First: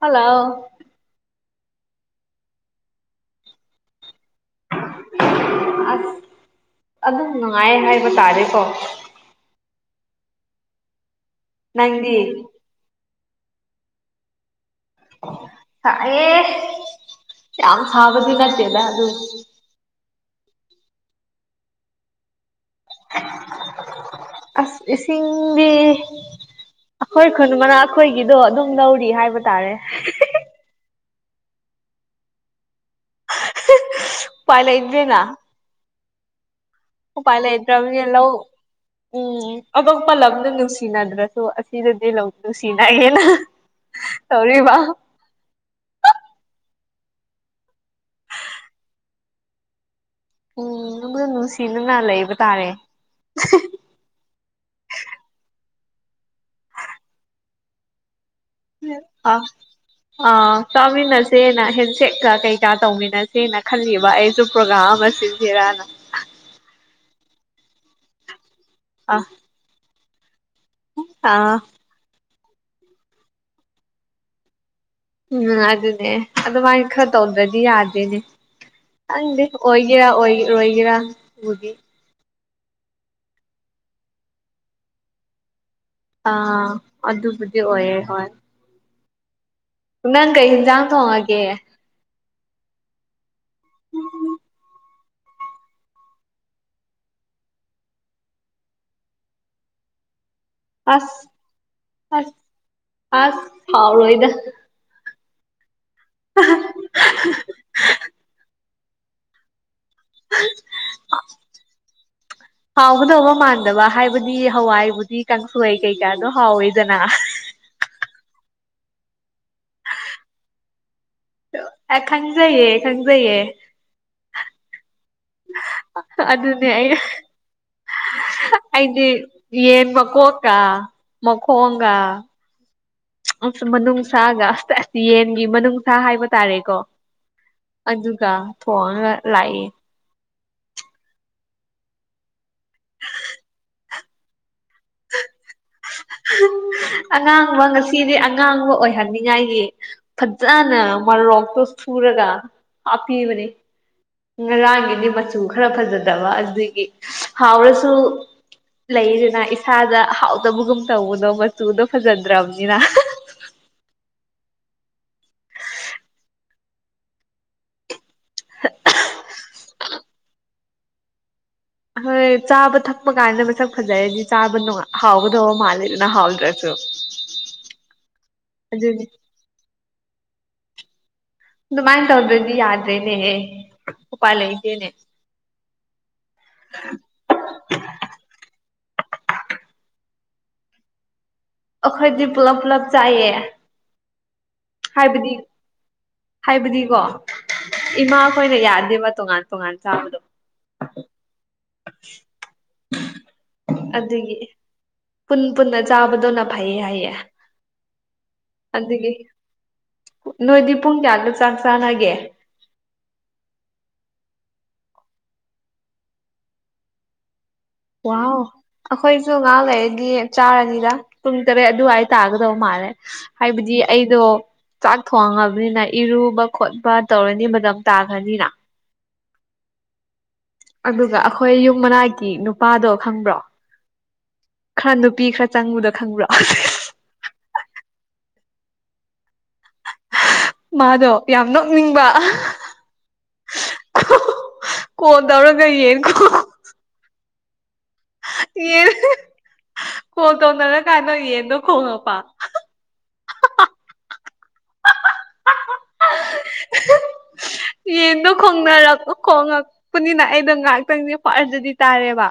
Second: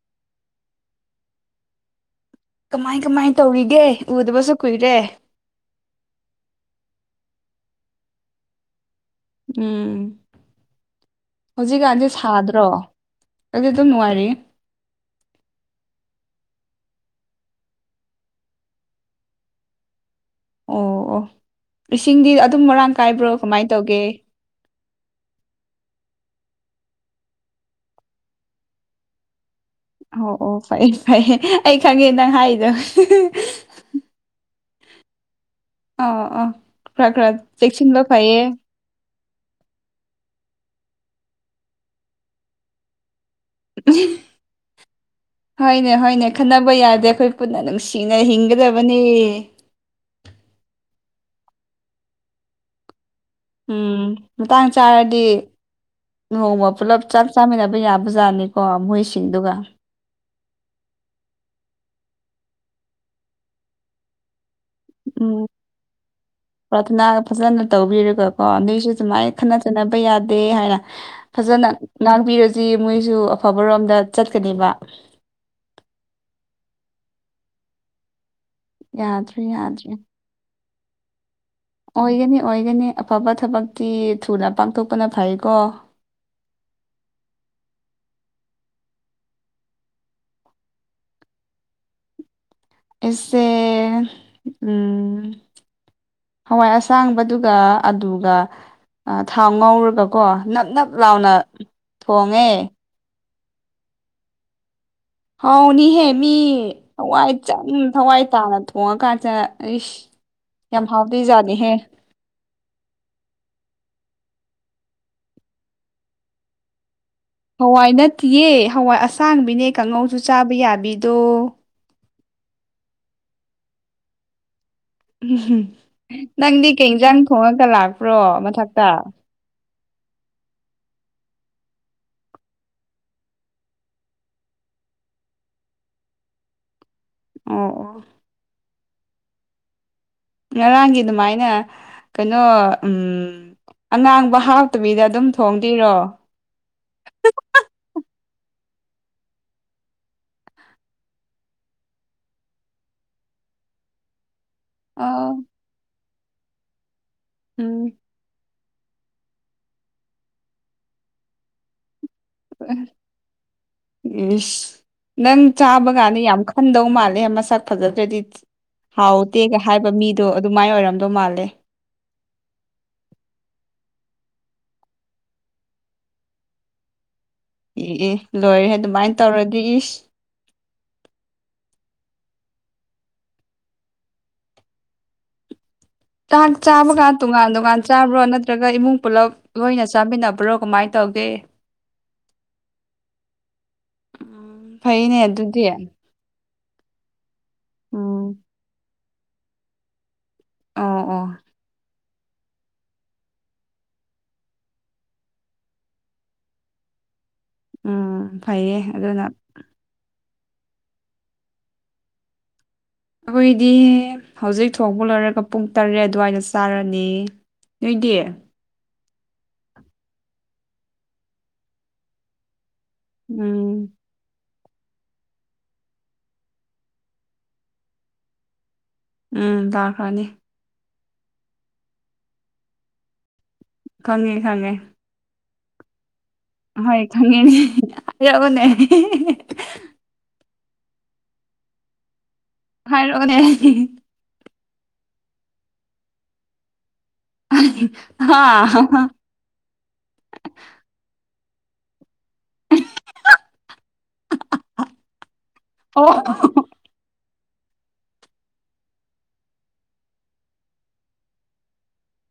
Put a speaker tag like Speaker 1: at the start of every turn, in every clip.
Speaker 1: hello
Speaker 2: ꯀꯃꯥꯏ ꯀꯃꯥꯏ ꯇꯧꯔꯤꯒꯦ ꯎꯗꯕꯁꯨ ꯀꯨꯏꯔꯦ
Speaker 1: ꯑꯁ ꯑꯗꯨꯝ ꯅꯨꯡꯉꯥꯏ ꯍꯥꯏꯕ ꯇꯥꯔꯦꯀꯣ
Speaker 2: ꯎꯝ ꯍꯧꯖꯤꯛꯀꯥꯟꯗꯤ
Speaker 1: ꯅꯪꯗꯤ
Speaker 2: ꯁꯥꯗ꯭ꯔꯣ ꯑꯗꯨꯗꯤ ꯑꯗꯨꯝ ꯅꯨꯡꯉꯥꯏꯔꯑꯦ
Speaker 1: ꯑꯦ ꯌꯥꯝ ꯁꯕꯗꯤ ꯆꯇꯦꯂ ꯑꯗꯨ ꯑꯗꯨ
Speaker 2: ꯑꯣ ꯑꯣ ꯂꯤꯁꯤꯡꯗꯤ ꯑꯗꯨꯝ ꯃꯔꯥꯡ ꯀꯥꯏꯕ꯭ꯔꯣ ꯀꯃꯥꯏꯅ ꯇꯧꯒꯦ
Speaker 1: ꯁꯤꯁꯤꯡꯒ ꯑꯩꯈꯣꯏ ꯈꯨꯟ ꯃꯅꯥ ꯑꯩꯈꯣꯏꯒꯤꯗꯣ ꯑꯗꯨꯝ ꯂꯧꯔꯤ ꯍꯥꯏꯕ ꯇꯥꯔꯦ
Speaker 2: ꯑꯣ ꯑꯣ ꯐꯩ ꯐꯩꯌꯦ ꯑꯩ ꯈꯪꯉꯦ ꯅꯪ ꯍꯥꯏꯗꯧ
Speaker 1: ꯄꯥꯏꯂ ꯏꯗ꯭ꯔꯅ
Speaker 2: ꯑ ꯑ ꯈ꯭ꯔꯥ ꯈ꯭ꯔꯥ ꯆꯦꯛꯁꯤꯟ ꯂꯣ
Speaker 1: ꯂꯩꯇ꯭ꯔꯕꯅꯤꯅ ꯂꯧ
Speaker 2: ꯐꯩꯌꯦ
Speaker 1: ꯎꯝ ꯑꯇꯣꯄ ꯂꯝꯗ ꯅꯨꯡꯁꯤꯅꯗ꯭ꯔꯁꯨ ꯑꯁꯤꯗꯗꯤ ꯅꯨꯡꯁꯤꯅꯑꯦꯅ
Speaker 2: ꯍꯣꯏꯅꯦ ꯍꯣꯏꯅꯦ ꯈꯟꯅꯕ ꯌꯥꯏ ꯑꯗ ꯑꯩꯈꯣꯏ ꯄꯨꯟꯅ ꯅꯨꯡꯁꯤꯅ ꯍꯤꯡꯒꯗꯕꯅꯤ
Speaker 1: ꯎꯅꯅꯨꯡꯁꯤꯅꯅ ꯂꯩ ꯏꯕ ꯇꯥꯔꯦ
Speaker 2: ꯎꯝ ꯃꯇꯥꯡ ꯆꯥꯔꯗꯤ ꯅꯣꯡꯃ ꯄꯨꯜꯂꯞ ꯆꯞ ꯆꯥꯃꯤꯟꯅꯕ ꯌꯥꯕ ꯖꯥꯠꯅꯤ
Speaker 1: ꯑ ꯑ ꯇꯃꯤꯤꯟꯁꯦꯅ ꯍꯦ ꯁꯦꯀ ꯀꯩꯀꯥ ꯇꯧꯃꯤꯟꯅꯁꯦꯅ ꯈꯜꯂꯤꯕ ꯑꯩꯁꯨ ꯄ꯭ꯔꯣꯒ꯭ꯔꯥꯝ ꯑꯃ
Speaker 2: ꯎꯝ
Speaker 1: ꯁꯤꯟꯁꯤꯔꯅ
Speaker 2: ꯄ꯭ꯔꯥꯊꯅꯥ ꯐꯖꯅ ꯇꯧꯕꯤꯔꯦꯒꯀꯣ ꯅꯁꯨ
Speaker 1: ꯑ
Speaker 2: ꯁꯨꯃꯥꯏꯅ ꯈꯠꯅ ꯆꯩꯠꯅꯕ ꯌꯥꯗꯦ ꯑꯩ ꯍꯥꯏꯅ
Speaker 1: ꯑꯥ
Speaker 2: ꯐꯖꯅ ꯉꯥꯡꯕꯤꯔꯁꯤ ꯃꯣꯏꯁꯨ ꯑꯐꯕꯔꯣꯝꯗ ꯆꯠꯀꯅꯦꯕ
Speaker 1: ꯎꯝ ꯑꯗꯨꯅꯦ ꯑꯗꯨꯃꯥꯏꯅ ꯈꯔ ꯇꯧꯗ꯭ꯔꯗꯤ ꯌꯥꯗꯦꯅꯦ
Speaker 2: ꯌꯥꯗ꯭ꯔꯦ
Speaker 1: ꯪꯗꯤꯦ
Speaker 2: ꯌꯥꯗ꯭ꯔꯦ
Speaker 1: ꯑꯣꯏꯒꯦꯔꯥ ꯑꯣꯏ ꯑꯣꯏꯒꯦꯔꯥ
Speaker 2: ꯑꯣꯏꯒꯅꯤ ꯑꯣꯏꯒꯅꯤ ꯑꯐꯕ ꯊꯕꯛꯇꯤ ꯊꯨꯅ ꯄꯥꯡꯊꯣꯛꯄꯅ ꯐꯩꯀꯣ
Speaker 1: ꯑꯥ ꯑꯗꯨꯕꯨꯗꯤ ꯑꯣꯏꯌꯦꯦ ꯍꯣꯏ ꯅꯪ ꯀꯩ ꯌꯦꯟꯁꯥꯡ ꯊꯣꯡꯉꯒꯦ
Speaker 2: ꯑꯦꯁꯦ ꯎꯝ ꯍꯋꯥꯏ ꯑꯁꯥꯡꯕꯗꯨꯒ ꯑꯗꯨꯒ ꯊꯥꯎ ꯉꯧꯔꯒꯀꯣ ꯅꯞ ꯅꯞ ꯂꯥꯎꯅ
Speaker 1: ꯑꯁ ꯑꯁ
Speaker 2: ꯊꯣꯡꯉꯦ
Speaker 1: ꯑꯁ ꯐꯥꯎꯔꯣ ꯏꯗ
Speaker 2: ꯍꯥꯎꯅꯤꯍꯦ ꯃꯤ ꯍꯋꯥꯏ ꯆꯪ ꯊꯋꯥꯏ ꯇꯥꯅ ꯊꯣꯡꯉꯀꯥꯟꯁꯤꯗ ꯑꯩꯁ ꯌꯥꯝ ꯍꯥꯎꯗꯣꯏꯖꯥꯠꯅꯤꯍꯦ
Speaker 1: ꯍꯥꯎꯒꯗꯧꯕ ꯃꯥꯟꯗꯕ ꯍꯥꯏꯕꯗꯤ ꯍꯋꯥꯏꯕꯨꯗꯤ ꯀꯥꯡꯁꯣꯏ ꯀꯩꯀꯥꯗꯣ ꯍꯥꯎꯋꯤꯗꯅ
Speaker 2: ꯍꯋꯥꯏ ꯅꯠꯇꯦꯌꯦ ꯍꯋꯥꯏ ꯑꯁꯥꯡꯕꯤꯅꯦ ꯀꯥꯡꯉꯧꯁꯨ ꯆꯥꯕ ꯌꯥꯕꯤꯗꯣ
Speaker 1: ꯈꯪꯖꯌꯦ ꯈꯪꯖꯌꯦ
Speaker 2: ꯎ ꯅꯪꯗꯤ ꯀꯩ ꯏꯟꯁꯥꯡ ꯊꯣꯡꯉꯒ ꯂꯥꯛꯄ꯭ꯔꯣ ꯃꯊꯛꯇ
Speaker 1: ꯏ ꯀꯣꯀꯥ ꯃꯀꯣꯉꯥ ꯑꯁ ꯃꯅꯨꯡꯅꯨꯡꯁꯥꯒ ꯌꯦꯟꯒꯤ ꯃꯅꯨꯡꯅꯨꯡꯁꯥ ꯍꯥꯏꯕ ꯇꯥꯔꯦꯀꯣ
Speaker 2: ꯑꯣ ꯑꯣ
Speaker 1: ꯑꯗꯨꯒ ꯊꯣꯡ ꯂꯥꯛꯌꯦ
Speaker 2: ꯉꯔꯥꯡꯒꯤ ꯑꯗꯨꯃꯥꯏꯅ ꯀꯩꯅꯣ ꯎꯝ ꯑꯉꯥꯡꯕ ꯍꯥꯎꯇꯕꯤꯗ ꯑꯗꯨꯝ ꯊꯣꯡ
Speaker 1: ꯑꯉꯥꯡꯕ ꯉꯁꯤꯗꯤꯥꯡ ꯑꯉꯥꯡꯕ ꯑꯣꯏꯍꯟꯅꯤꯡꯉꯥꯏꯒꯤ ꯐꯖꯅ ꯃꯔꯣꯛꯇꯣ ꯁꯨꯔꯒ ꯍꯥꯤꯕꯅꯦ ꯉꯔꯥꯡꯒꯤꯗꯤ
Speaker 2: ꯑꯥ
Speaker 1: ꯃꯆꯨ ꯈꯔ ꯐꯖꯗꯕ ꯑꯗꯨꯒꯤ
Speaker 2: ꯎꯝ
Speaker 1: ꯍꯥꯎꯔꯁꯨ ꯂꯩꯗꯅ ꯏꯁꯥꯗ ꯍꯥꯎꯗꯕꯒꯨꯝ ꯇꯧꯕꯅꯣ ꯃꯆꯨꯗꯣ ꯐꯖꯗ꯭ꯔꯥꯎꯅꯤꯅ
Speaker 2: ꯏꯁ ꯅꯪ ꯆꯥꯕ ꯀꯥꯟꯗ ꯌꯥꯝ ꯈꯟꯗꯧ ꯃꯥꯜꯂꯦ ꯃꯁꯛ ꯐꯖꯗ꯭ꯔꯗꯤ ꯍꯥꯎꯗꯦꯒ ꯍꯥꯏꯕ ꯃꯤꯗꯣ ꯑꯗꯨꯃꯥꯏꯅ ꯑꯣꯏꯔꯝꯗꯧ ꯃꯥꯜꯂꯦ
Speaker 1: ꯍꯣꯏ ꯆꯥ ꯍꯥꯎꯕꯗꯨ ꯍꯥꯎ ꯃꯥ ꯂꯩꯗꯨꯅ ꯍꯥꯎꯗ꯭ꯔꯦꯁꯨ
Speaker 2: ꯏꯑ ꯂꯣꯏꯔꯦ ꯑꯗꯨꯃꯥꯏꯅ ꯇꯧꯔꯗꯤ ꯏꯁ
Speaker 1: ꯑꯗꯨꯃꯥꯏꯅ ꯇꯧꯗ꯭ꯔꯗꯤ ꯌꯥꯗ꯭ꯔꯦꯅꯦꯍꯦ ꯎꯄꯥꯜ ꯂꯩꯇꯦꯅꯦ
Speaker 2: ꯆꯥꯛ ꯆꯥꯕꯒ ꯇꯣꯉꯥꯟ ꯇꯣꯉꯥꯟ ꯆꯥꯕ꯭ꯔꯣ ꯅꯠꯇ꯭ꯔꯒ ꯏꯃꯨꯡ ꯄꯨꯂꯞ ꯂꯣꯏꯅ ꯆꯥꯃꯤꯟꯅꯕ ꯕ꯭ꯔꯣ ꯀꯃꯥꯏꯅ ꯇꯧꯒꯦ
Speaker 1: ꯑꯩꯈꯣꯏꯗꯤ ꯄꯨꯂꯞ ꯄꯨꯂꯞ ꯆꯥꯏꯌꯦ
Speaker 2: ꯎꯝ ꯐꯩꯅꯦ
Speaker 1: ꯍꯥꯏꯕꯗꯤ
Speaker 2: ꯑꯗꯨꯗꯤ
Speaker 1: ꯍꯥꯏꯕꯗꯤꯀꯣ
Speaker 2: ꯎꯝ
Speaker 1: ꯏꯃꯥꯈꯣꯏꯅ ꯌꯥꯗꯦꯕ ꯇꯣꯉꯥꯟ ꯇꯣꯉꯥꯟ ꯆꯥꯕꯗꯣ
Speaker 2: ꯑꯣ ꯑꯣ
Speaker 1: ꯎ ꯑꯗꯨꯒꯤ ꯄꯨꯟ ꯄꯨꯟꯅ ꯆꯥꯕꯗꯣꯅ ꯐꯩꯌꯦ ꯍꯥꯏꯌꯦ
Speaker 2: ꯎꯝ ꯐꯩꯌꯦ
Speaker 1: ꯑꯗꯨꯒꯤ
Speaker 2: ꯑꯗꯨꯅ
Speaker 1: ꯅꯣꯏꯗꯤ ꯄꯨꯡ ꯀꯌꯥꯒ ꯆꯥꯡ ꯆꯥꯟꯅꯒꯦ
Speaker 2: ꯑꯩꯈꯣꯏꯗꯤ ꯍꯧꯖꯤꯛ ꯊꯣꯡꯄ ꯂꯣꯏꯔꯒ ꯄꯨꯡ ꯇꯔꯦꯠ ꯑꯗꯨꯋꯥꯏꯗ ꯆꯥꯔꯅꯤ ꯅꯣꯏꯗꯤꯦ
Speaker 1: ꯋꯥꯎ ꯑꯩꯈꯣꯏꯁꯨ ꯉꯥꯏꯍꯥꯛ ꯂꯩꯒꯤ ꯆꯥꯔꯅꯤꯗ ꯄꯨꯡ ꯇꯔꯦꯠ ꯑꯗꯨꯋꯥꯏ ꯇꯥꯒꯗꯧꯕ ꯃꯥꯜꯂꯦ ꯍꯥꯏꯕꯗꯤ
Speaker 2: ꯎꯝ
Speaker 1: ꯑꯩꯗꯣ ꯆꯥꯛ ꯊꯣꯡꯉꯕꯅꯤꯅ ꯏꯔꯨꯕ ꯈꯣꯠꯄ ꯇꯧꯔꯅꯤ ꯃꯇꯝ ꯇꯥꯈ꯭ꯔꯅꯤꯅ
Speaker 2: ꯎꯝ ꯂꯥꯛꯔꯀꯔꯥꯅꯤ
Speaker 1: ꯑꯗꯨꯒ ꯑꯩꯈꯣꯏ ꯌꯨꯝ ꯃꯅꯥꯛꯒꯤ ꯅꯨꯄꯥꯗꯣ ꯈꯪꯕ꯭ꯔꯣ
Speaker 2: ꯈꯪꯉꯦ ꯈꯪꯉꯦ
Speaker 1: ꯆꯪꯉꯨꯗ ꯈꯪꯕ꯭ꯔꯣ
Speaker 2: ꯑꯍꯣꯏ ꯈꯪꯉꯦꯅꯦ ꯑ ꯌꯥꯕꯅꯦ
Speaker 1: ꯃꯥꯗꯣ ꯌꯥꯝ ꯅꯣꯛꯅꯤꯡꯕ
Speaker 2: ꯍꯥꯏꯔꯛꯑꯣꯅꯦ
Speaker 1: ꯀꯣ ꯇꯧꯔꯒ ꯌꯦꯀꯣ
Speaker 2: ꯍꯥ
Speaker 1: ꯌꯦꯟ ꯈꯣꯡ ꯇꯧꯅꯔꯀꯥꯟꯗꯣ ꯌꯦꯟꯗꯣ ꯈꯣꯡꯉꯛꯄ
Speaker 2: ꯑꯣ [inaudible]
Speaker 1: ꯌꯦꯟꯗꯣ ꯈꯣꯡꯅꯔꯛ ꯈꯣꯡꯉꯛꯄꯅꯤꯅ ꯑꯩꯗꯣ ꯉꯥꯏꯍꯥꯛꯇꯪꯅꯦ ꯄꯔꯖꯗꯤ ꯇꯥꯔꯦꯕ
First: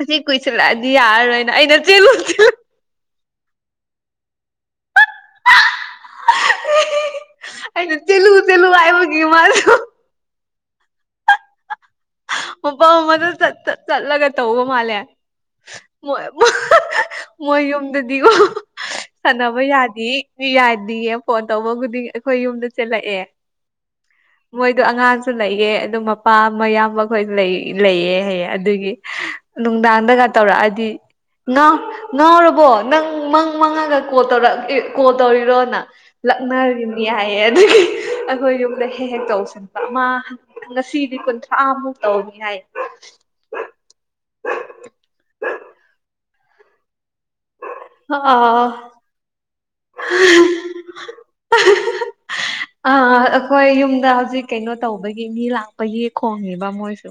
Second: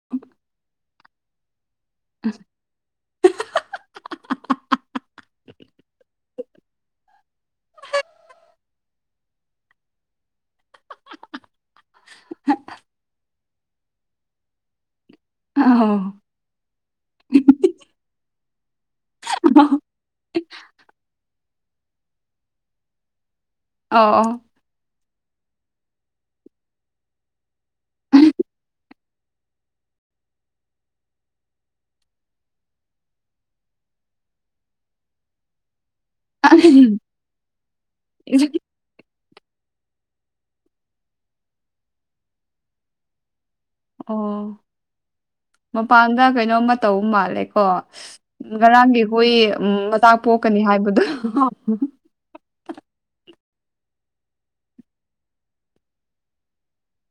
Speaker 1: ꯀꯁꯂꯗꯤ ꯌꯥꯔꯅ ꯏꯗꯔ
Speaker 2: ꯑ
Speaker 1: [inaudible] ꯑꯩꯅ ꯆꯦꯜꯂꯨ ꯆꯦꯜꯂꯨ ꯍꯥꯏꯕꯒꯤ ꯃꯥꯁꯨ ꯃꯄ ꯝꯃꯗ ꯆꯠꯂꯒ ꯇꯧꯕ ꯃꯥꯜꯂꯦ
Speaker 2: ꯑꯣ
Speaker 1: ꯃꯣꯏ ꯃꯣꯏ ꯌꯨꯝꯗꯗꯤꯀꯣ ꯁꯥꯟꯅꯕ ꯌꯥꯗꯦ ꯌꯥꯗꯌꯦ ꯐꯣꯟ ꯇꯧꯕꯕꯨꯗꯤꯡ ꯑꯩꯈꯣꯏ ꯌꯨꯝꯗ ꯆꯦꯜꯂꯛꯑꯦ
Speaker 2: ꯑꯣ ꯑꯣ
Speaker 1: ꯃꯣꯏꯗꯣ ꯑꯉꯥꯡꯁꯨ ꯂꯩꯌꯦ ꯑꯗꯨ ꯃꯄꯥ ꯃꯌꯥꯝꯕ ꯍꯈꯣꯏ ꯂꯩꯑ ꯍꯌꯦꯑꯦ ꯑꯗꯨꯒꯤ ꯅꯨꯡꯗꯥꯡꯗꯒ ꯇꯧꯔꯛꯑꯗꯤ ꯉ ꯉꯥꯎꯔꯕꯣ ꯅꯪ ꯃꯪ ꯃꯪꯉꯒ ꯀꯣꯜ ꯇꯧꯔꯛ ꯀꯣꯜ ꯇꯧꯔꯤꯔꯣꯅ ꯂꯛꯅꯒꯤꯅꯤ ꯍꯥꯏꯌꯦ ꯑꯗꯨꯗꯤ ꯑꯩꯈꯣꯏ ꯌꯨꯝꯗ ꯍꯦꯛ ꯍꯦꯛ ꯇꯧꯕ ꯑꯃ ꯉꯁꯤꯗꯤ ꯀꯨꯟꯊ꯭ꯔꯥꯃꯨꯛ ꯇꯧꯅꯤ ꯍꯥꯏ
Speaker 2: ꯑꯣ ꯃꯄꯥꯟꯗ ꯀꯩꯅꯣꯃ ꯇꯧ ꯃꯥꯜ ꯆꯠꯂꯦꯀꯣ
Speaker 1: ꯑꯥ
Speaker 2: ꯉꯔꯥꯡꯒꯤ ꯍꯨꯏ ꯎ ꯃꯇꯥꯛ ꯄꯣꯛꯀꯅꯤ ꯍꯥꯏꯕꯗꯣ
Speaker 1: ꯑ ꯑꯩꯈꯣꯏ ꯌꯨꯝꯗ ꯍꯧꯖꯤꯛ ꯀꯩꯅꯣ ꯇꯧꯕꯒꯤ ꯃꯤ ꯂꯥꯛꯄꯒꯤ ꯈꯣꯡꯉꯦꯕ ꯃꯣꯏꯁꯨ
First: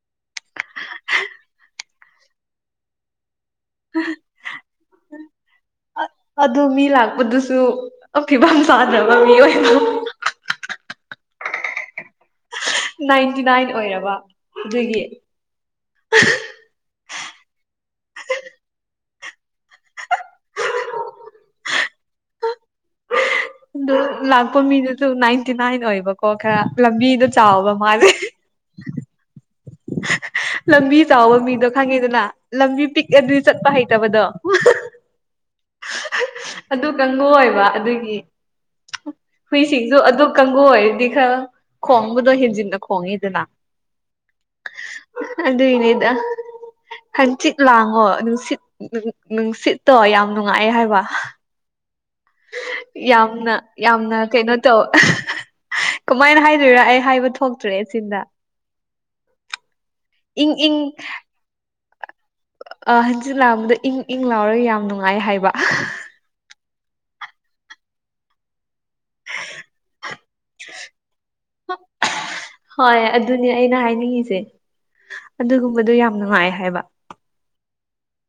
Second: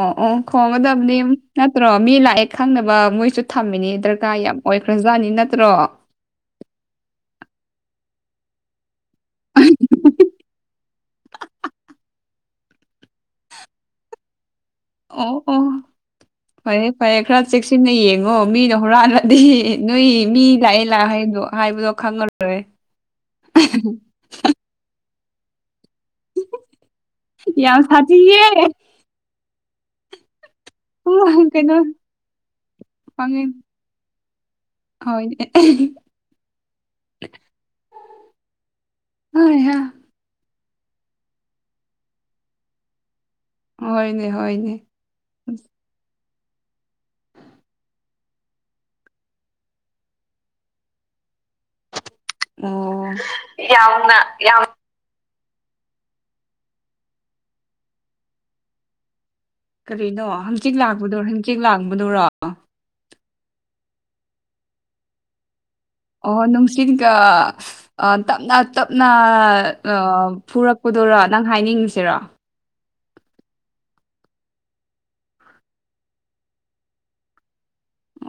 Speaker 2: ꯑꯣ ꯑꯣ ꯈꯣꯡꯒꯗꯕꯅꯤ ꯅꯠꯇ꯭ꯔꯣ ꯃꯤ ꯂꯥꯛꯑꯦ ꯈꯪꯅꯕ ꯃꯣꯏꯁꯨ ꯊꯝꯃꯤꯅꯦ ꯗꯔꯀꯥꯔ ꯌꯥꯝ ꯑꯣꯏꯈ꯭ꯔꯖꯥꯠꯅꯤ ꯅꯠꯇ꯭ꯔꯣ
Speaker 1: ꯑꯣꯀꯤꯐꯝ ꯆꯗ꯭ꯔꯕ ꯃꯤ ꯑꯣꯏꯅ ꯅꯥꯏꯟꯇꯤ ꯅꯥꯏꯟ ꯑꯣꯏꯔꯕ ꯑꯗꯨꯒꯤ
Speaker 2: ꯑꯣ ꯑꯣ ꯐꯔꯦ ꯐꯔꯦ ꯈꯔ ꯆꯦꯛꯁꯤꯟꯅ ꯌꯦꯡꯉꯣ ꯃꯤꯅ ꯍꯨꯔꯜꯂꯗꯤ ꯅꯣꯏ ꯃꯤ ꯂꯥꯛꯑꯦ ꯂꯥꯛ ꯍꯥꯏꯗꯣ ꯍꯥꯏꯕꯗꯣ ꯈꯦ
Speaker 1: ꯂꯥꯛꯄꯣ ꯃꯤ ꯅꯥꯏꯟꯇꯤ ꯅꯏꯟ ꯑꯣꯏ [unintelligible] ꯈꯔ ꯂꯝꯕꯤꯗꯣ ꯆꯥꯎꯕ
Speaker 2: ꯌꯥꯝ
Speaker 1: ꯃꯥꯜꯂꯦ
Speaker 2: ꯁꯥꯊꯤꯌꯦ
Speaker 1: ꯂꯝꯕꯤ ꯆꯥꯎꯕ
Speaker 2: ꯎꯝ
Speaker 1: ꯃꯤꯗꯣ
Speaker 2: ꯀꯩꯅꯣ
Speaker 1: ꯈꯪꯉꯤꯗꯅ ꯂꯝꯕꯤ ꯄꯤꯛ ꯑꯗꯨꯗꯤ ꯆꯠꯄ ꯍꯩꯇꯕꯗꯣ
Speaker 2: ꯍꯗꯤ
Speaker 1: ꯑꯗꯨ ꯀꯥꯡꯉ ꯑꯣꯏꯕ ꯑꯗꯨꯒꯤ
Speaker 2: ꯍꯣꯏ
Speaker 1: ꯍꯨꯏꯁꯤꯡꯁꯨ ꯑꯗꯨ ꯍꯒꯣꯏꯗꯤ ꯈꯔ ꯈꯣꯡꯕꯗꯣ ꯍꯦꯟꯖꯤꯟꯅ ꯈꯣꯡꯉꯤꯗꯅ
Speaker 2: ꯍꯣꯏꯅꯦ ꯍꯣꯏꯅꯦ
Speaker 1: ꯑꯗꯨꯏꯅꯦꯗ ꯍꯪꯆꯤꯠ ꯂꯥꯡꯉꯣ ꯅꯨꯡꯁꯤꯠ ꯅꯨꯡꯁꯤꯠꯇꯣ ꯌꯥꯝ ꯅꯨꯡꯉꯥꯏꯑꯦ ꯍꯥꯏꯕ
Speaker 2: ꯑꯣ
Speaker 1: ꯌꯥꯝꯅ ꯌꯥꯝꯅ ꯀꯩꯅꯣ ꯇꯧ ꯀꯃꯥꯏꯅ ꯍꯥꯏꯗꯣꯏꯔ ꯑꯩ ꯍꯥꯏꯕ ꯊꯣꯛꯇ꯭ꯔꯦ ꯏꯆꯤꯟꯗ
Speaker 2: ꯀꯔꯤꯅꯣ ꯍꯪꯆꯤꯠ ꯂꯥꯡꯕꯗꯣ ꯍꯪꯆꯤꯠ ꯂꯥꯡꯕꯣ
Speaker 1: ꯑ ꯍꯟꯆꯤꯠ ꯂꯥꯡꯕꯗ ꯏꯪ ꯏꯪ ꯂꯥꯎꯔꯒ ꯌꯥꯝ ꯅꯨꯡꯉꯥꯏ ꯍꯥꯏꯕ
Speaker 2: ꯑꯣ ꯅꯨꯡꯁꯤꯠꯒ ꯇꯞꯅ ꯇꯞꯅ ꯐꯨꯔꯛꯄꯗꯨꯔ ꯅꯪ ꯍꯥꯏꯅꯤꯡꯉꯁꯤꯔꯣ
Speaker 1: ꯍꯣꯏ ꯑꯗꯨꯅꯦ ꯑꯩꯅ ꯍꯥꯏꯅꯤꯡꯉꯤꯁꯦ ꯑꯗꯨꯒꯨꯝꯕꯗꯣ ꯌꯥꯝ ꯅꯨꯡꯉꯥꯏ ꯍꯥꯏꯕ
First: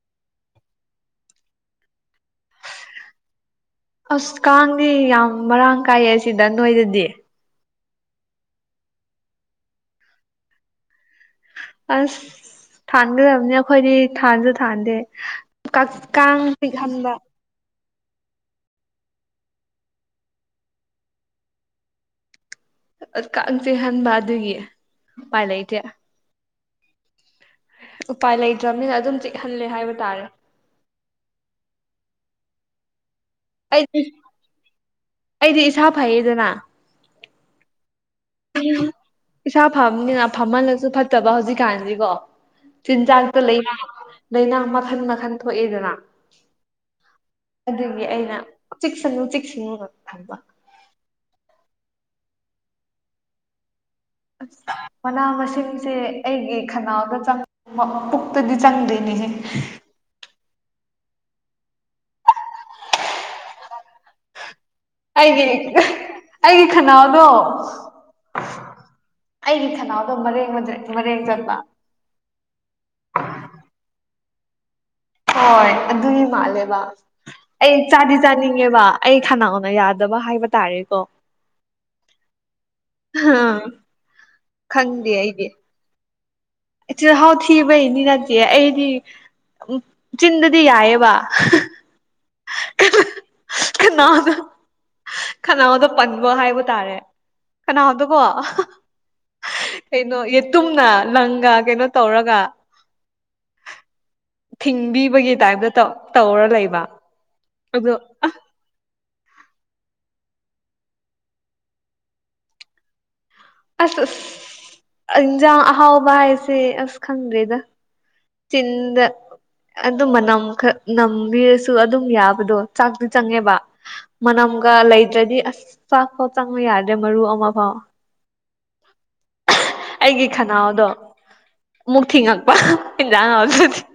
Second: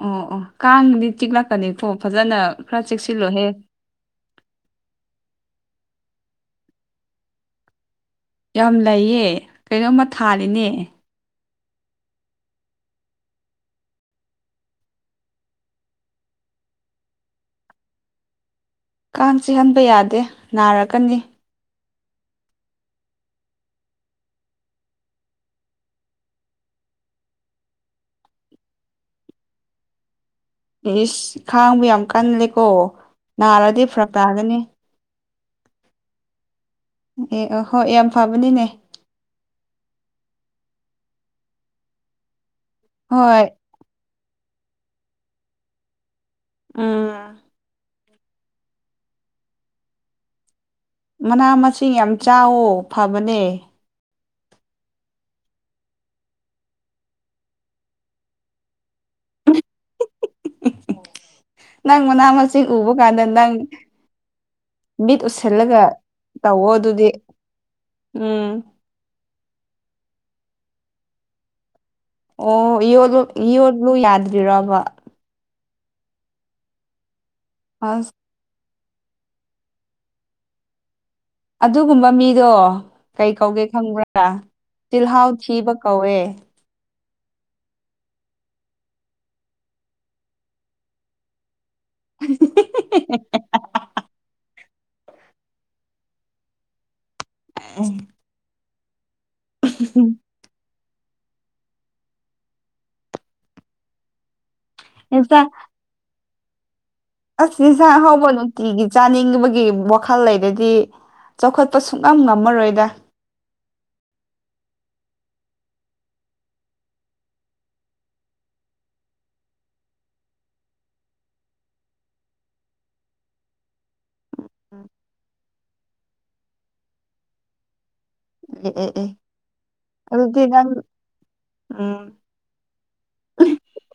Speaker 2: ꯑꯣ ꯑꯣ ꯀꯥꯡꯗꯤ ꯇꯤꯛꯂꯛꯀꯅꯤꯀꯣ ꯐꯖꯅ ꯈꯔ ꯆꯦꯛꯁꯤꯜꯂꯣꯍꯦ
Speaker 1: ꯑꯁ ꯀꯥꯡꯗꯤ ꯌꯥꯝ ꯃꯔꯥꯡ ꯀꯥꯏꯌꯦ ꯁꯤꯗ ꯅꯣꯏꯗꯗꯤ
Speaker 2: ꯌꯥꯝ ꯂꯩꯌꯦ ꯀꯩꯅꯣꯝꯃ ꯊꯥꯔꯤꯅꯦ
Speaker 1: ꯑꯁ ꯊꯥꯟꯒꯗꯕꯅꯤ ꯑꯩꯈꯣꯏꯗꯤ ꯊꯥꯟꯁꯨ ꯊꯥꯟꯗꯦ ꯀꯥꯡ ꯄꯤꯛꯍꯟꯕ
Speaker 2: ꯀꯥꯡ ꯆꯤꯍꯟꯕ ꯌꯥꯗꯦ ꯅꯥꯔꯛꯀꯅꯤ
Speaker 1: ꯑ ꯀꯥꯡꯁꯤꯦ ꯍꯟꯕ ꯑꯗꯨꯒꯤ ꯎ ꯄꯥꯏ ꯂꯩꯇꯦ ꯎꯄꯥꯏ ꯂꯩꯇ꯭ꯔꯕꯅꯤꯅ ꯑꯗꯨꯝ ꯆꯤꯛꯍꯜꯂꯦ ꯍꯥꯏꯕ ꯇꯥꯔꯦ
Speaker 2: ꯈꯥꯡꯕꯨ ꯌꯥꯝ ꯀꯜꯂꯦꯀꯣ ꯅꯥꯔꯗꯤ
Speaker 1: ꯑꯩꯗꯤ
Speaker 2: ꯐꯔꯛ ꯇꯥꯒꯅꯤ
Speaker 1: ꯑꯩꯗꯤ ꯏꯁꯥ ꯐꯩꯌꯦꯗꯅ
Speaker 2: ꯑꯦ ꯑ ꯍꯣꯏ ꯌꯥꯝ ꯐꯕꯅꯤꯅꯦ
Speaker 1: ꯏꯁꯥ ꯐꯝꯅꯤꯅ ꯐꯝꯍꯜꯂꯁꯨ ꯐꯠꯇꯕ ꯍꯧꯖꯤꯛꯀꯥꯟꯗꯤꯀꯣ ꯆꯤꯟꯖꯥꯛꯇ
Speaker 2: ꯍꯣꯏ
Speaker 1: ꯂꯩꯅꯥ ꯂꯥꯏꯅꯥ ꯃꯈꯟ ꯃꯈꯟ ꯊꯣꯛꯑꯦꯗꯅ
Speaker 2: ꯎꯝ
Speaker 1: ꯑꯗꯨꯒꯤ ꯑꯩꯅ ꯆꯤꯛꯁꯅꯨ ꯆꯤꯛꯁꯅꯨꯒ ꯊꯝꯕ
Speaker 2: ꯃꯅꯥ ꯃꯁꯤꯡ ꯌꯥꯝ ꯆꯥꯎꯋ ꯐꯕꯅꯦ
Speaker 1: ꯑ ꯃꯅꯥ ꯃꯁꯤꯡꯁꯦ ꯑꯩꯒꯤ ꯈꯅꯥꯎꯗ ꯆ ꯄꯨꯈꯛꯇꯗꯤ ꯆꯪꯗꯅꯤ
Speaker 2: [inaudible] ꯅꯪ ꯃꯅꯥ ꯃꯁꯤꯡ ꯎꯕ ꯀꯥꯟꯗ ꯅꯪ ꯃꯤꯠ
Speaker 1: ꯑꯩꯒꯤ
Speaker 2: ꯎꯁꯤꯜꯂꯒ
Speaker 1: ꯑꯩꯒꯤ
Speaker 2: ꯇꯧꯋꯣ ꯑꯗꯨꯗꯤ
Speaker 1: ꯈꯅꯥꯎꯗꯣ
Speaker 2: ꯎꯝ
Speaker 1: ꯑꯩꯒꯤ ꯈꯅꯥꯎꯗꯣ ꯃꯔꯦꯡ ꯆꯠꯄ
Speaker 2: ꯑꯣꯣꯂꯨ ꯌꯣꯜꯂꯨ ꯌꯥꯗ꯭ꯔꯤꯔꯕ
Speaker 1: ꯍꯣꯏ ꯑꯗꯨꯒꯤ ꯃꯥꯜꯂꯦꯕ ꯑꯩ
Speaker 2: ꯑꯁ
Speaker 1: ꯆꯥꯗꯤ ꯆꯥꯅꯤꯡꯉꯦꯕ ꯑꯩ ꯈꯅꯥꯅ ꯌꯥꯗꯕ ꯍꯥꯏꯕ ꯇꯥꯔꯦꯀꯣ
Speaker 2: ꯑꯗꯨꯒꯨꯝꯕ ꯃꯤꯗꯣ ꯀꯩ ꯀꯧꯒꯦ ꯈꯪꯕ꯭ꯔꯥ
Speaker 1: ꯈꯪꯗꯦ
Speaker 2: ꯇꯤꯜꯍꯥꯎ
Speaker 1: ꯑꯩꯗꯤ
Speaker 2: ꯊꯤꯕ ꯀꯧ ꯍꯑꯦ
Speaker 1: ꯆꯤꯜꯍꯥꯎ ꯊꯤꯕꯩꯅꯤ ꯅꯗꯤꯦ ꯑꯩꯗꯤ ꯆꯤꯟꯗꯗꯤ ꯌꯥꯌꯦ ꯋꯥ ꯀꯅꯥꯅ ꯀꯅꯥꯎꯗ ꯄꯟꯕ ꯍꯥꯏꯕ ꯇꯥꯔꯦ ꯀꯅꯥꯗꯀꯣ ꯀꯩꯅꯣ ꯌꯦꯇꯨꯝꯅ ꯂꯪꯒ ꯀꯩꯅꯣ ꯇꯧꯔꯒ ꯊꯤꯡꯕꯤꯕꯒꯤ ꯇꯥꯏꯞꯇ ꯇꯧꯔ ꯂꯩꯕ ꯑꯗꯣ
Speaker 2: ꯑ ꯍꯕꯅ
Speaker 1: ꯑꯁ
Speaker 2: ꯆꯥꯅꯤꯡꯕꯒꯤ ꯋꯥꯈꯜ ꯂꯩꯗꯗꯤ ꯆꯥꯎꯈꯠꯄ ꯁꯨꯡꯛꯅꯝ ꯉꯝꯃꯔꯣꯏꯗ
Speaker 1: ꯑꯁ ꯑꯁ ꯏꯟꯖꯥꯡ ꯑꯍꯥꯎꯕ ꯍꯥꯏꯁꯦ ꯑꯁ ꯈꯪꯗꯦꯗ ꯆꯤꯟꯗ ꯑꯗꯨ ꯃꯅꯝ ꯅꯝꯕꯤꯔꯁꯨ ꯑꯗꯨꯝ ꯌꯥꯕꯗꯣ ꯆꯥꯛꯇꯤ ꯆꯪꯉꯦꯕ ꯃꯅꯝ ꯒ ꯂꯩꯗ꯭ꯔꯗꯤ ꯑꯁ ꯆꯥꯛꯐꯥꯎ ꯆꯪꯕ ꯌꯥꯗ꯭ꯔꯦ ꯃꯔꯨ ꯑꯃ ꯐꯥꯎ
Speaker 2: ꯑꯦ ꯑꯦ ꯑꯦ
Speaker 1: ꯑꯩꯒꯤ
Speaker 2: ꯑꯗꯨꯗꯤ ꯅꯪ
Speaker 1: ꯈꯅꯥꯎꯗꯣ ꯃꯨꯛ
Speaker 2: ꯎꯝ
Speaker 1: ꯊꯤꯡꯉꯛꯄ ꯗꯤꯦ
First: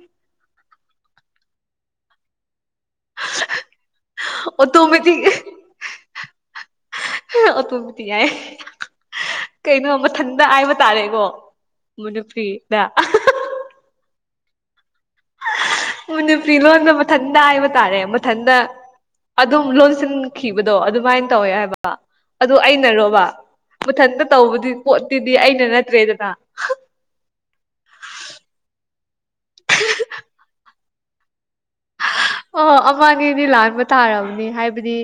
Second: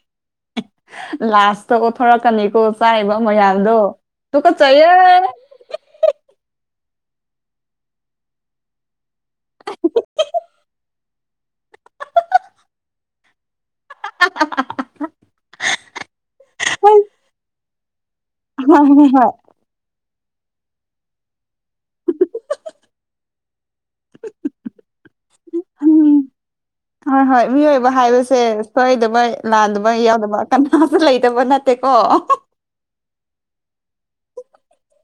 Speaker 2: ꯂꯥꯁ ꯀꯣ ꯊꯔ ꯀꯅꯤ ꯀꯣ ꯆꯥꯏꯕ ꯃꯌꯥꯝꯗꯣ ꯇ ꯀ ꯆꯌꯦ
Speaker 1: ꯑꯣꯇꯣꯃꯦꯇꯤꯛ ꯑꯣ ꯇꯨꯝꯗꯤ ꯌꯥꯏ ꯀꯩꯅꯣ ꯃꯊꯟꯇ ꯍꯥꯏꯕ ꯇꯥꯔꯦꯀꯣ ꯃꯅꯤꯐ꯭ꯔꯤꯗ
Speaker 2: [unintelligible]
Speaker 1: ꯃꯅꯤꯄꯤꯨ ꯂꯣꯟꯗ
Speaker 2: ꯍꯣꯏ
Speaker 1: ꯃꯊꯟꯇ ꯍꯥꯏꯕ ꯇꯥꯔꯦ ꯃꯊꯟꯗ
Speaker 2: ꯍꯣꯏ ꯍꯣꯏ ꯍꯣꯏ
Speaker 1: ꯑꯗꯨꯝ ꯂꯣꯟꯁꯤꯟ ꯊꯣꯛꯈꯤꯕꯗꯣ ꯑꯗꯨꯃꯥꯏꯅ ꯇꯧꯋꯦ ꯍꯥꯏꯕ ꯑꯗꯨ ꯑꯩꯅꯔꯣꯕ ꯃꯊꯟꯛꯇ ꯇꯧꯕꯗꯤ ꯄꯣꯠꯇꯤꯗꯤ ꯑꯩꯅ
Speaker 2: ꯎꯝ
Speaker 1: ꯅꯠꯇ꯭ꯔꯦꯗꯅ
Speaker 2: ꯍꯣꯏ ꯍꯣꯏ ꯃꯤꯑꯣꯏꯕ ꯍꯥꯏꯕꯁꯦ ꯁꯣꯏꯗꯕ ꯂꯥꯟꯗꯕ ꯌꯥꯎꯗꯕ ꯀꯅꯥꯁꯨ ꯂꯩꯇꯕ ꯅꯠꯇ
Speaker 1: ꯑꯣ ꯑꯃꯉꯗꯤ ꯂꯥꯟꯕ ꯇꯥꯔꯕꯅꯤ ꯍꯥꯏꯕꯗꯤ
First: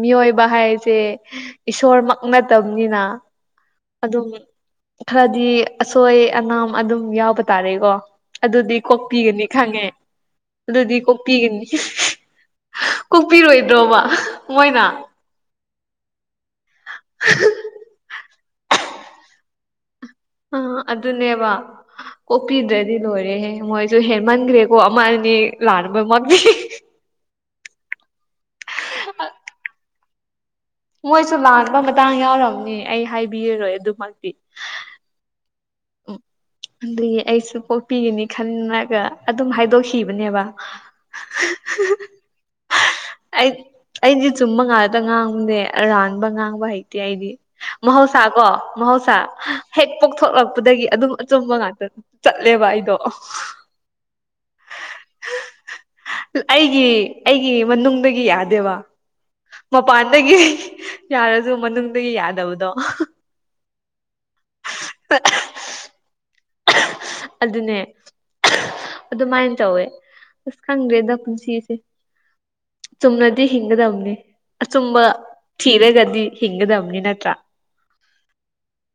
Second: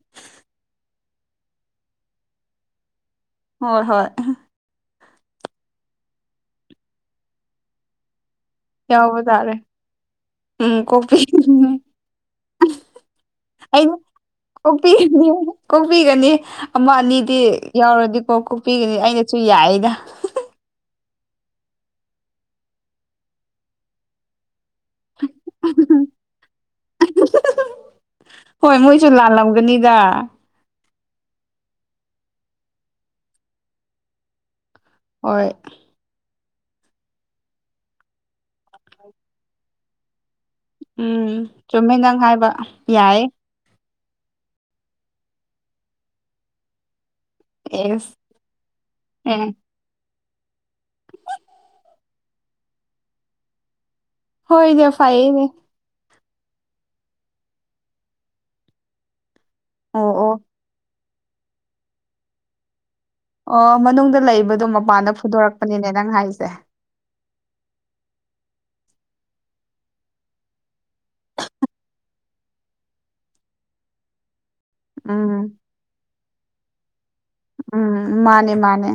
Speaker 1: ꯃꯤꯑꯣꯏꯕ ꯍꯥꯏꯁꯦ ꯏꯁꯣꯔꯃꯛ ꯅꯠꯇꯕꯅꯤꯅ
Speaker 2: ꯍꯣꯏ ꯍꯣꯏ
Speaker 1: ꯑꯗꯨꯝ ꯈꯔꯗꯤ ꯑꯁꯣꯏ ꯑꯅꯥꯥꯝ ꯑꯗꯨꯝ ꯌꯥꯎꯕ ꯇꯥꯔꯦꯀꯣ ꯑꯗꯨꯗꯤ
Speaker 2: ꯌꯥꯎꯕ
Speaker 1: ꯀꯣꯛꯄꯤꯒꯅꯤ
Speaker 2: ꯇꯥꯔꯦ
Speaker 1: ꯈꯪꯉꯦ ꯑꯗꯨꯗꯤ ꯀꯣꯛꯄꯤꯒꯅꯤ
Speaker 2: ꯑꯩꯅ
Speaker 1: ꯀꯣꯛꯄꯤꯔꯣꯏꯗ꯭ꯔꯣꯕ ꯃꯣꯏꯅ
Speaker 2: ꯀꯣꯛꯄꯤꯒꯅꯤ ꯀꯣꯛꯄꯤꯒꯅꯤ ꯑꯃ ꯑꯅꯤꯗꯤ ꯌꯥꯎꯔꯗꯤꯀꯣꯛ ꯀꯣꯛꯄꯤꯒꯅꯤ ꯑꯩꯅꯁꯨ ꯌꯥꯏꯌꯦꯩꯅ
Speaker 1: ꯑ ꯑꯗꯨꯅꯦꯕ ꯑꯣꯣꯄꯤꯗꯗꯤ ꯂꯣꯏꯔꯦꯍꯦ ꯃꯣꯏꯁꯨ ꯍꯦꯃꯟꯈ꯭ꯔꯦ ꯀꯣ ꯑꯃ ꯑꯅꯤ ꯂꯅꯕ ꯃꯝꯃꯤ
Speaker 2: ꯍꯣꯏ ꯃꯣꯏꯁꯨ ꯂꯥꯜꯂꯝꯒꯅꯤꯗ
Speaker 1: ꯃꯣꯏꯁꯨ ꯂꯥꯟꯕ ꯃꯇꯥꯡ ꯌꯥꯎꯔꯝꯅꯤ ꯑꯩ ꯍꯥꯏꯕꯤꯔꯔꯣꯏ ꯑꯗꯨꯃꯛꯇꯤ
Speaker 2: ꯍꯣꯏ
Speaker 1: ꯑꯗꯨꯗꯒꯤ ꯑꯩꯁꯨ ꯄꯣꯛꯄꯤꯒꯅꯤ ꯈꯟꯂꯒ ꯑꯗꯨꯝ ꯍꯥꯏꯗꯣꯛꯈꯤꯕꯅꯦꯕ
Speaker 2: ꯎꯝ ꯆꯨꯝꯃꯤꯗꯪ ꯍꯥꯏꯕ ꯌꯥꯏꯌꯦ
Speaker 1: ꯑꯩ ꯑꯩꯗꯤ ꯆꯨꯝꯕ ꯉꯥꯂꯇ ꯉꯥꯡꯕꯅꯦ ꯑꯔꯥꯟꯕ ꯉꯥꯡꯕ ꯍꯩꯇꯦ ꯑꯩꯗꯤ
Speaker 2: ꯑꯦꯁ
Speaker 1: ꯃꯍꯧꯁꯥ ꯀꯣ ꯃꯍꯧꯁꯥ
Speaker 2: ꯑꯦ
Speaker 1: ꯍꯦꯛ ꯄꯣꯛꯊꯣꯛꯂꯛ ꯗꯒꯤ ꯑꯗꯨꯝ ꯑꯆꯨꯝꯕ ꯉꯥꯛꯇ ꯆꯠꯂꯦꯕ ꯑꯩꯗꯣ
Speaker 2: ꯍꯣꯏꯗꯦ ꯐꯅꯦ
Speaker 1: ꯑꯩꯒꯤ ꯑꯩꯒꯤ ꯃꯅꯨꯡꯗꯒꯤ ꯌꯥꯗꯦꯕ
Speaker 2: ꯑꯣ ꯑꯣ
Speaker 1: ꯃꯄꯥꯟꯗꯒꯤ ꯌꯥꯔꯁꯨ ꯃꯅꯨꯡꯗꯒꯤ ꯌꯥꯗꯕꯗꯣ
Speaker 2: ꯑꯣ ꯃꯅꯨꯡꯗ ꯂꯩꯕꯗꯣ ꯃꯄꯥꯟꯗ ꯐꯨꯗꯣꯔꯛꯄꯅꯤꯅꯦ ꯅꯪ ꯍꯥꯏꯁꯦ
Speaker 1: ꯑꯗꯨꯅꯦ ꯑꯗꯨꯃꯥꯏꯅ ꯇꯧꯋꯦ ꯑꯁ ꯈꯪꯗ꯭ꯔꯦꯗ ꯄꯨꯟꯁꯤꯁꯦ ꯁꯨꯃꯅꯗꯤ ꯍꯤꯡꯒꯗꯝꯅꯤ ꯑꯁꯨꯝꯕ
Speaker 2: ꯎꯝ
Speaker 1: ꯊꯤꯔꯒꯗꯤ ꯍꯤꯡꯒꯗꯕꯅꯤ ꯅꯠꯇ꯭ꯔꯥ
Speaker 2: ꯎꯝ ꯃꯥꯅꯦ ꯃꯥꯅꯦ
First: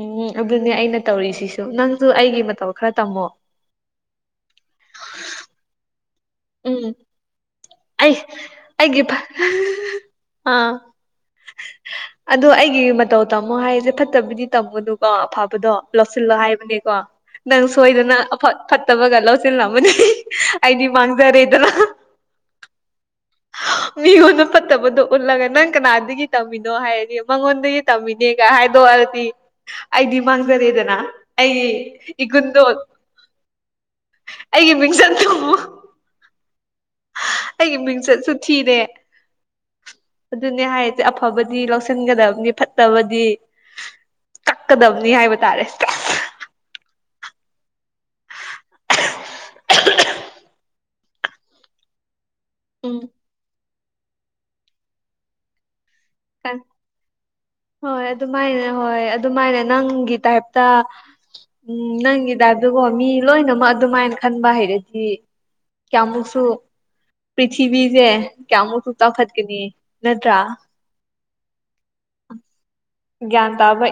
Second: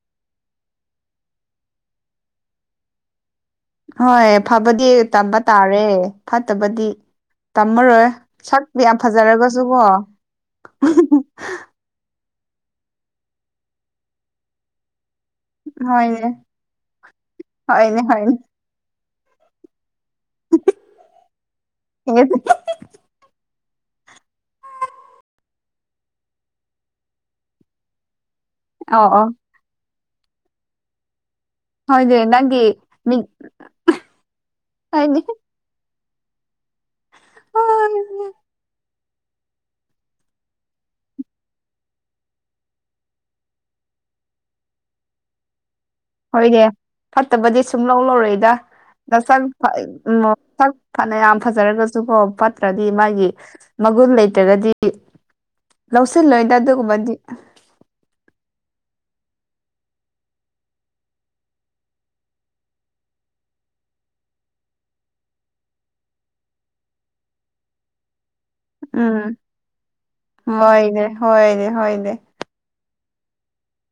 Speaker 1: ꯎꯝ ꯑꯗꯨꯅꯦ ꯑꯩꯅ ꯇꯧꯔꯤꯁꯤꯁꯨ ꯅꯪꯁꯨ ꯑꯩꯒꯤ ꯃꯇꯧ ꯈꯔ ꯇꯝꯃꯣ
Speaker 2: ꯍꯣꯏ ꯐꯕꯗꯤ ꯇꯝꯕ ꯇꯥꯔꯦ ꯐꯠꯇꯕꯗꯤ
Speaker 1: ꯎꯝ
Speaker 2: ꯇꯝꯃꯔꯣꯏ
Speaker 1: ꯑꯩ
Speaker 2: ꯁꯛꯄ ꯌꯥꯝ
Speaker 1: ꯑꯩꯒꯤ
Speaker 2: ꯐꯖꯔꯒꯁꯨ ꯀꯣ
Speaker 1: ꯑꯥ ꯑꯗꯣ ꯑꯩꯒꯤ ꯃꯇꯧ ꯇꯥꯃꯣ ꯍꯥꯏꯁꯦ ꯐꯠꯇꯕꯗꯤ ꯇꯝꯃꯨꯅꯨꯀꯣꯕ ꯗꯣ
Speaker 2: ꯍꯣꯏꯅꯦ
Speaker 1: ꯂꯧꯁꯤꯜꯂꯣ ꯍꯥꯏꯕꯅꯦꯀꯣ ꯅꯪ
Speaker 2: ꯍꯣꯏꯅꯦ
Speaker 1: ꯁꯣꯏꯗꯅ
Speaker 2: ꯍꯣꯏꯅꯦ
Speaker 1: ꯑꯐ ꯐꯠꯇꯕꯒ ꯂꯧꯁꯤꯜꯂꯝꯃꯅꯦ ꯑꯗꯤ ꯃꯥꯡꯖꯔꯦꯗꯅ ꯃꯤꯉꯣꯟꯗ ꯐꯠꯇꯕꯗꯣ ꯎꯠꯂꯒ ꯅꯪ ꯀꯅꯥꯗꯒꯤ ꯇꯝꯃꯤꯅꯣ ꯍꯥꯏꯔꯗꯤ ꯃꯉꯣꯟꯗꯒꯤ ꯇꯝꯃꯤꯅꯣ ꯒ
Speaker 2: ꯑꯣ
Speaker 1: ꯍꯥꯏꯗꯣꯛꯑꯔꯗꯤ
Speaker 2: ꯑꯣ
Speaker 1: ꯑꯩꯗꯤ ꯃꯥꯡꯖꯔꯦꯗꯅ ꯑꯩ
Speaker 2: ꯍꯣꯏꯅꯦ ꯅꯪꯒꯤ
Speaker 1: ꯏꯀꯨꯟꯗꯣ
Speaker 2: ꯃꯤ
Speaker 1: ꯑꯩꯒꯤ ꯃꯤꯡꯁꯟ
Speaker 2: ꯍꯣꯏꯅꯦ
Speaker 1: ꯊ ꯑꯩꯒꯤ ꯃꯤꯡꯆꯠꯁꯨꯊꯤꯅꯦ ꯑꯗꯨꯅꯦ ꯍꯥꯏꯁꯦ ꯑꯐꯕꯗꯤ ꯂꯧꯁꯤꯟꯒꯗꯕꯅꯤ ꯐꯠꯇꯕꯗꯤ ꯀꯛꯀꯗꯕꯅꯤ ꯍꯥꯏꯕ ꯇꯥꯔꯦ
Speaker 2: ꯍꯣꯏꯅꯦ ꯐꯠꯇꯕꯗꯤ ꯁꯨꯝ ꯂꯧ ꯂꯧꯔꯛꯏꯗ ꯁ ꯎꯝꯛ ꯐꯅ ꯌꯥꯝ ꯐꯖꯔꯒꯁꯨꯀꯣꯠ ꯅꯠꯇ꯭ꯔꯗꯤ
Speaker 1: ꯎꯝ
Speaker 2: ꯃꯥꯒꯤ ꯃꯒꯨꯟ ꯂꯩꯇ꯭ꯔꯒꯗꯤ ꯂꯧꯁꯤꯜꯂꯣꯏꯗ ꯑꯗꯨꯒꯨꯝꯕꯗꯤ
Speaker 1: ꯍꯣꯏ ꯑꯗꯨꯃꯥꯏꯅ ꯍꯣꯏ ꯑꯗꯨꯃꯥꯏꯅ ꯅꯪꯒꯤ ꯇꯥꯏꯞꯇ ꯎꯝ ꯅꯪꯒꯤꯗ ꯑꯗꯨꯣ ꯃꯤ ꯂꯣꯏꯅꯃꯛ ꯑꯗꯨꯃꯥꯏꯅ ꯈꯟꯕ ꯍꯩꯔꯗꯤ ꯀꯃꯨꯛꯁꯨ ꯄ꯭ꯔꯤꯊꯤꯕꯤꯁꯦ ꯀꯌꯥꯃꯨ ꯁꯨꯇꯥ
Speaker 2: ꯎꯝ
Speaker 1: ꯐꯠꯀꯅꯤ ꯅꯠꯇ꯭ꯔꯥ
Speaker 2: ꯍꯣꯏꯅꯦ ꯍꯣꯏꯅꯦ ꯍꯣꯏꯅꯦ
Speaker 1: ꯭ꯟ ꯇꯕꯩ